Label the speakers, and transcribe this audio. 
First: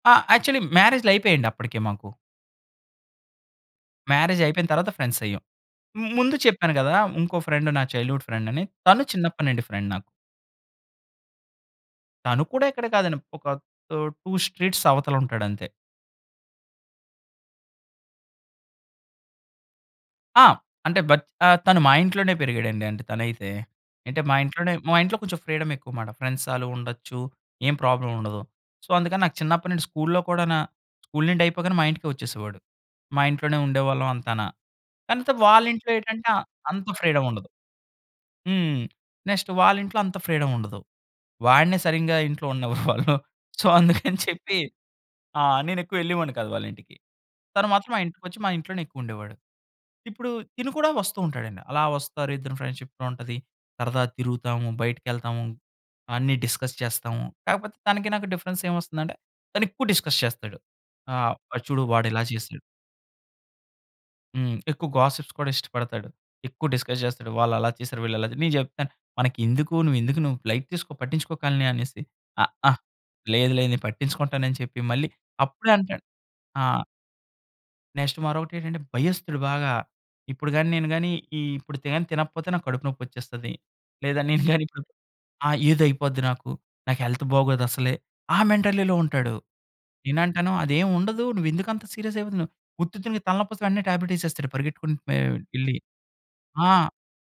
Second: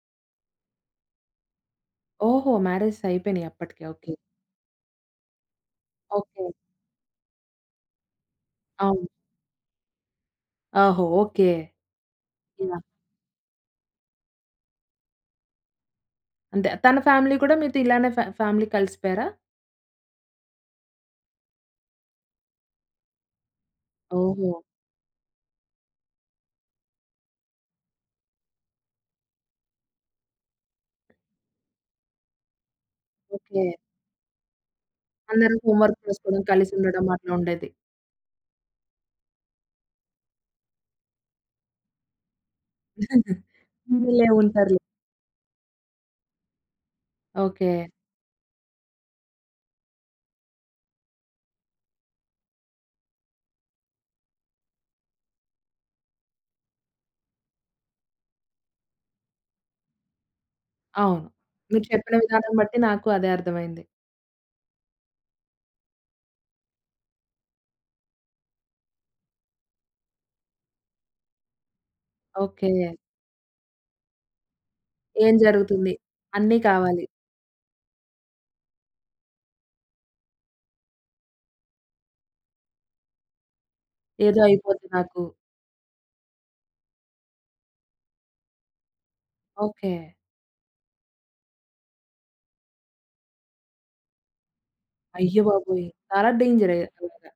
Speaker 1: ఆ! యాక్చువల్లీ మ్యారేజ్‌లయిపేయండి అప్పడికి మాకు.
Speaker 2: ఓహో! మ్యారేజెస్ అయిపోయినియి అప్పటికి. ఓకే.
Speaker 1: మ్యారేజ్ అయిపోయిన తరువాత ఫ్రెండ్స్ అయ్యాం. మ్ ముందు
Speaker 2: ఓకే.
Speaker 1: చెప్పాను కదా! ఇంకో ఫ్రెండ్ నా చైల్డ్‌హుడ్ ఫ్రెండ్ అని, తను
Speaker 2: అవును.
Speaker 1: చిన్నప్పడి నుండి ఫ్రెండ్ నాకు.
Speaker 2: ఓహో! ఓకే.
Speaker 1: తను కూడా
Speaker 2: యాహ్!
Speaker 1: ఇక్కడే కాదండి. ఒక తు 2 స్ట్రీట్స్ అవతల ఉంటాడు అంతే.
Speaker 2: అంతే. తన ఫ్యామిలీ కూడా మీతో ఇలానే ఫ్యా ఫ్యామిలీ కలిసిపోయారా?
Speaker 1: ఆ! అంటే, బత్ ఆహ్, తను మా ఇంట్లోనే పెరిగాడండి. అంటే తనైతే. అంటే, మా
Speaker 2: ఓహో!
Speaker 1: ఇంట్లోనే మా ఇంట్లో కొంచెం ఫ్రీడమ్ ఎక్కువమాట. ఫ్రెండ్స్ ఆలు ఉండొచ్చు. ఏం ప్రాబ్లమ్ ఉండదు. సో, అందుకని నాకు చిన్నప్పడినుండి స్కూల్‌లో కూడానా స్కూల్ నుండి అయిపోగానే మా ఇంటికే వచ్చేసేవాడు. మా ఇంట్లోనే
Speaker 2: ఓకే.
Speaker 1: ఉండేవాళ్ళం అంతాన. కానితే
Speaker 2: అందరూ
Speaker 1: వాళ్ళ
Speaker 2: హోమ్
Speaker 1: ఇంట్లో
Speaker 2: వర్క్
Speaker 1: ఏటంటే,
Speaker 2: చేసుకోడం,
Speaker 1: ఆహ్,
Speaker 2: కలిసి
Speaker 1: అంత
Speaker 2: ఉండడం
Speaker 1: ఫ్రీడమ్
Speaker 2: అట్లా
Speaker 1: ఉండదు.
Speaker 2: ఉండేది.
Speaker 1: హ్మ్. నెక్స్ట్ వాళ్ళ ఇంట్లో అంత ఫ్రీడమ్ ఉండదు. వాడినే సరింగా ఇంట్లో ఉండనివ్వరు వాళ్ళు. సో, అందుకని
Speaker 2: ఉందిలే.
Speaker 1: చెప్పి
Speaker 2: ఉంటారులే.
Speaker 1: ఆ! నేనెక్కువెళ్ళేవాడిని కాదు వాళ్ళింటికి. తను
Speaker 2: ఓకే.
Speaker 1: మాత్రం మా ఇంటికొచ్చి, మా ఇంట్లోనే ఎక్కువుండేవాడు. ఇప్పుడు తిను కూడా వస్తూ ఉంటాడండి. అలా వస్తారు, ఇద్దరు ఫ్రెండ్‌షిప్‌లో ఉంటది, సరదా తిరుగుతాము, బయటికెళ్తాము. అన్నీ డిస్కస్ చేస్తాము. కాకపోతే, తనకి నాకు డిఫరెన్స్ ఏమొస్తుందంటే తను ఎక్కువ డిస్కస్ చేస్తాడు.
Speaker 2: అవును.
Speaker 1: ఆహ్, చూడు
Speaker 2: మీరు
Speaker 1: వాడు
Speaker 2: చెప్పిన
Speaker 1: ఇలా
Speaker 2: విధానం
Speaker 1: చేసాడు
Speaker 2: బట్టి నాకు అదే అర్థమైంది.
Speaker 1: హ్మ్. ఎక్కువ గాసిప్స్ కూడా ఇష్టపడతాడు. ఎక్కువ డిస్కస్ చేస్తాడు. వాళ్ళు అలా చేసారు, వీళ్ళు ఇలా చేసారు. నేను చెప్తాను "మనకెందుకు? నువ్వు ఎందుకు? నువ్వు లైట్ తీసుకో పట్టించుకోకాలని" అనేసి. "అహా!
Speaker 2: ఓకే.
Speaker 1: లేదు. లేదు. నేను పట్టించుకుంటాను" అని చెప్పి మళ్ళీ
Speaker 2: ఏం
Speaker 1: అప్పుడే
Speaker 2: జరుగుతుంది?
Speaker 1: అంటాడు.
Speaker 2: అన్నీ
Speaker 1: ఆ!
Speaker 2: కావాలి.
Speaker 1: నెక్స్ట్ మరొకటేంటంటే, భయస్తుడు బాగా. ఇప్పుడు గాని నేను గాని ఈ ఇప్పుడు తిన తినకపోతే నాకు కడుపు నొప్పొచ్చేస్తది. లేదా,
Speaker 2: ఏదో
Speaker 1: నేను గాని ఇప్పుడు
Speaker 2: అయిపోద్ది నాకు.
Speaker 1: ఆ! ఏదో అయిపోద్ది నాకు. నాకు హెల్త్ బాగోదు అసలే, ఆ మెంటాలిటీలో ఉంటాడు.
Speaker 2: ఓకే.
Speaker 1: నేను అంటాను అదేం ఉండదు. నువ్వెందుకు అంత సీరియస్ అయిపోతున్నావు? ఉత్తిత్తునికి తలనొప్పిస్తే వెంటనే టాబ్లెట్ ఏసేస్తాడు పరిగెత్తుకుంటూ వె ఎళ్లి.
Speaker 2: అయ్యబాబోయ్! చాలా డేంజర్
Speaker 1: ఆ!
Speaker 2: ఇలాగ.